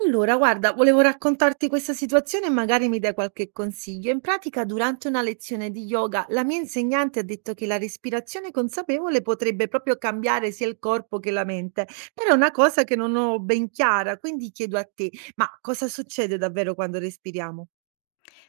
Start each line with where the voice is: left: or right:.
right: Allora, guarda, volevo raccontarti questa situazione e magari mi dai qualche consiglio. In pratica, durante una lezione di yoga, la mia insegnante ha detto che la respirazione consapevole potrebbe proprio cambiare sia il corpo che la mente, però è una cosa che non ho ben chiara, quindi chiedo a te, ma cosa succede davvero quando respiriamo?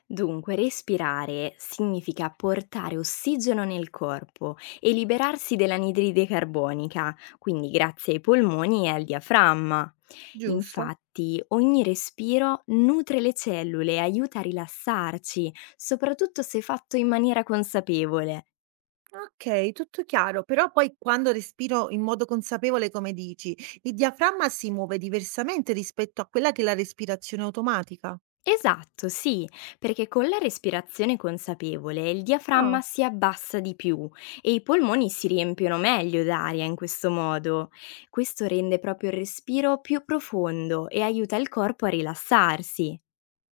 left: Dunque, respirare significa portare ossigeno nel corpo e liberarsi dell'anidride carbonica, quindi grazie ai polmoni e al diaframma.
right: Giusto?
left: Infatti, ogni respiro nutre le cellule e aiuta a rilassarci, soprattutto se fatto in maniera consapevole.
right: Ok, tutto chiaro, però poi quando respiro in modo consapevole, come dici, il diaframma si muove diversamente rispetto a quella che è la respirazione automatica.
left: Esatto, sì, perché con la respirazione consapevole il diaframma si abbassa di più e i polmoni si riempiono meglio d'aria in questo modo. Questo rende proprio il respiro più profondo e aiuta il corpo a rilassarsi.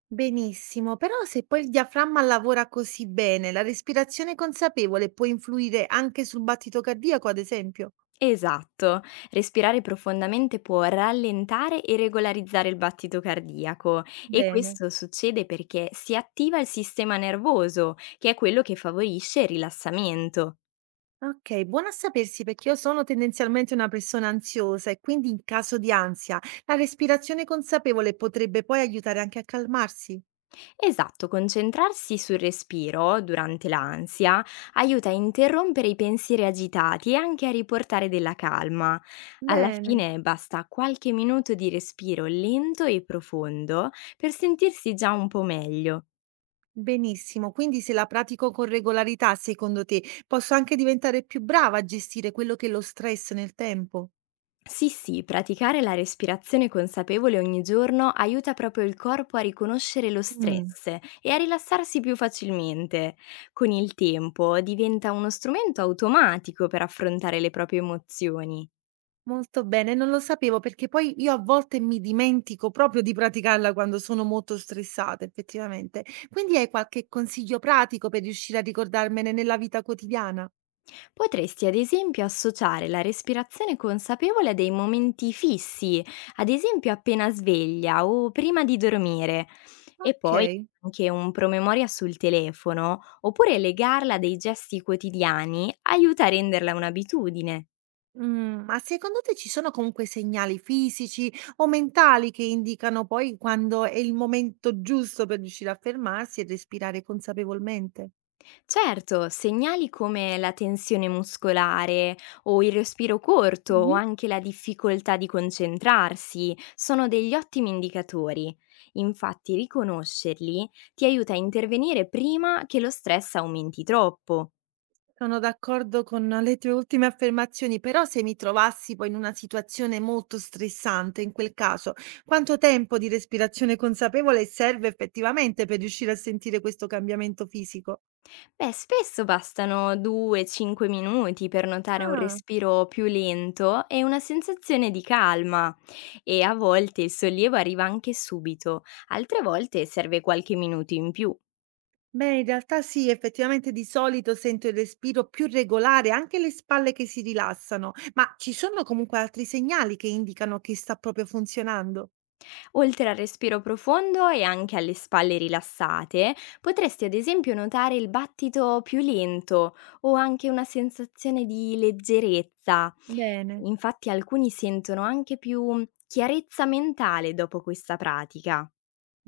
right: Benissimo, però se poi il diaframma lavora così bene, la respirazione consapevole può influire anche sul battito cardiaco, ad esempio?
left: Esatto, respirare profondamente può rallentare e regolarizzare il battito cardiaco e
right: Bene.
left: questo succede perché si attiva il sistema nervoso, che è quello che favorisce il rilassamento.
right: Ok, buono a sapersi perché io sono tendenzialmente una persona ansiosa e quindi in caso di ansia la respirazione consapevole potrebbe poi aiutare anche a calmarsi.
left: Esatto, concentrarsi sul respiro durante l'ansia aiuta a interrompere i pensieri agitati e anche a riportare della calma. Alla
right: Bene.
left: fine basta qualche minuto di respiro lento e profondo per sentirsi già un po' meglio.
right: Benissimo, quindi se la pratico con regolarità, secondo te, posso anche diventare più brava a gestire quello che è lo stress nel tempo?
left: Sì, sì, praticare la respirazione consapevole ogni giorno aiuta proprio il corpo a riconoscere lo
right: Mm.
left: stress e a rilassarsi più facilmente. Con il tempo diventa uno strumento automatico per affrontare le proprie emozioni.
right: Molto bene, non lo sapevo perché poi io a volte mi dimentico proprio di praticarla quando sono molto stressata, effettivamente. Quindi hai qualche consiglio pratico per riuscire a ricordarmene nella vita quotidiana?
left: Potresti ad esempio associare la respirazione consapevole a dei momenti fissi, ad esempio appena sveglia o prima di dormire, e poi
right: Ok.
left: anche un promemoria sul telefono, oppure legarla a dei gesti quotidiani aiuta a renderla un'abitudine.
right: Mm, ma secondo te ci sono comunque segnali fisici o mentali che indicano poi quando è il momento giusto per riuscire a fermarsi e respirare consapevolmente?
left: Certo, segnali come la tensione muscolare o il respiro corto o anche la difficoltà di concentrarsi sono degli ottimi indicatori. Infatti riconoscerli ti aiuta a intervenire prima che lo stress aumenti troppo.
right: Sono d'accordo con le tue ultime affermazioni, però se mi trovassi poi in una situazione molto stressante, in quel caso, quanto tempo di respirazione consapevole serve effettivamente per riuscire a sentire questo cambiamento fisico?
left: Beh, spesso bastano 2-5 minuti per notare un
right: Ah,
left: respiro più lento e una sensazione di calma e a volte il sollievo arriva anche subito, altre volte serve qualche minuto in più.
right: beh, in realtà sì, effettivamente di solito sento il respiro più regolare, anche le spalle che si rilassano, ma ci sono comunque altri segnali che indicano che sta proprio funzionando?
left: Oltre al respiro profondo e anche alle spalle rilassate, potresti ad esempio notare il battito più lento o anche una sensazione di leggerezza.
right: Bene.
left: Infatti alcuni sentono anche più chiarezza mentale dopo questa pratica.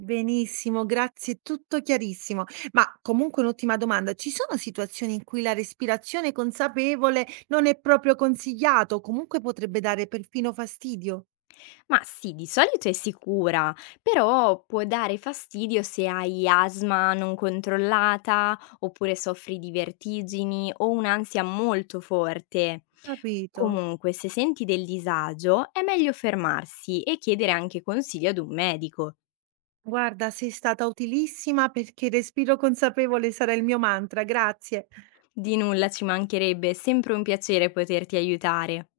right: Benissimo, grazie, tutto chiarissimo. Ma comunque un'ultima domanda, ci sono situazioni in cui la respirazione consapevole non è proprio consigliato, comunque potrebbe dare perfino fastidio?
left: Ma sì, di solito è sicura, però può dare fastidio se hai asma non controllata oppure soffri di vertigini o un'ansia molto forte.
right: Capito.
left: Comunque, se senti del disagio, è meglio fermarsi e chiedere anche consigli ad un medico.
right: Guarda, sei stata utilissima perché il respiro consapevole sarà il mio mantra, grazie.
left: Di nulla ci mancherebbe, è sempre un piacere poterti aiutare.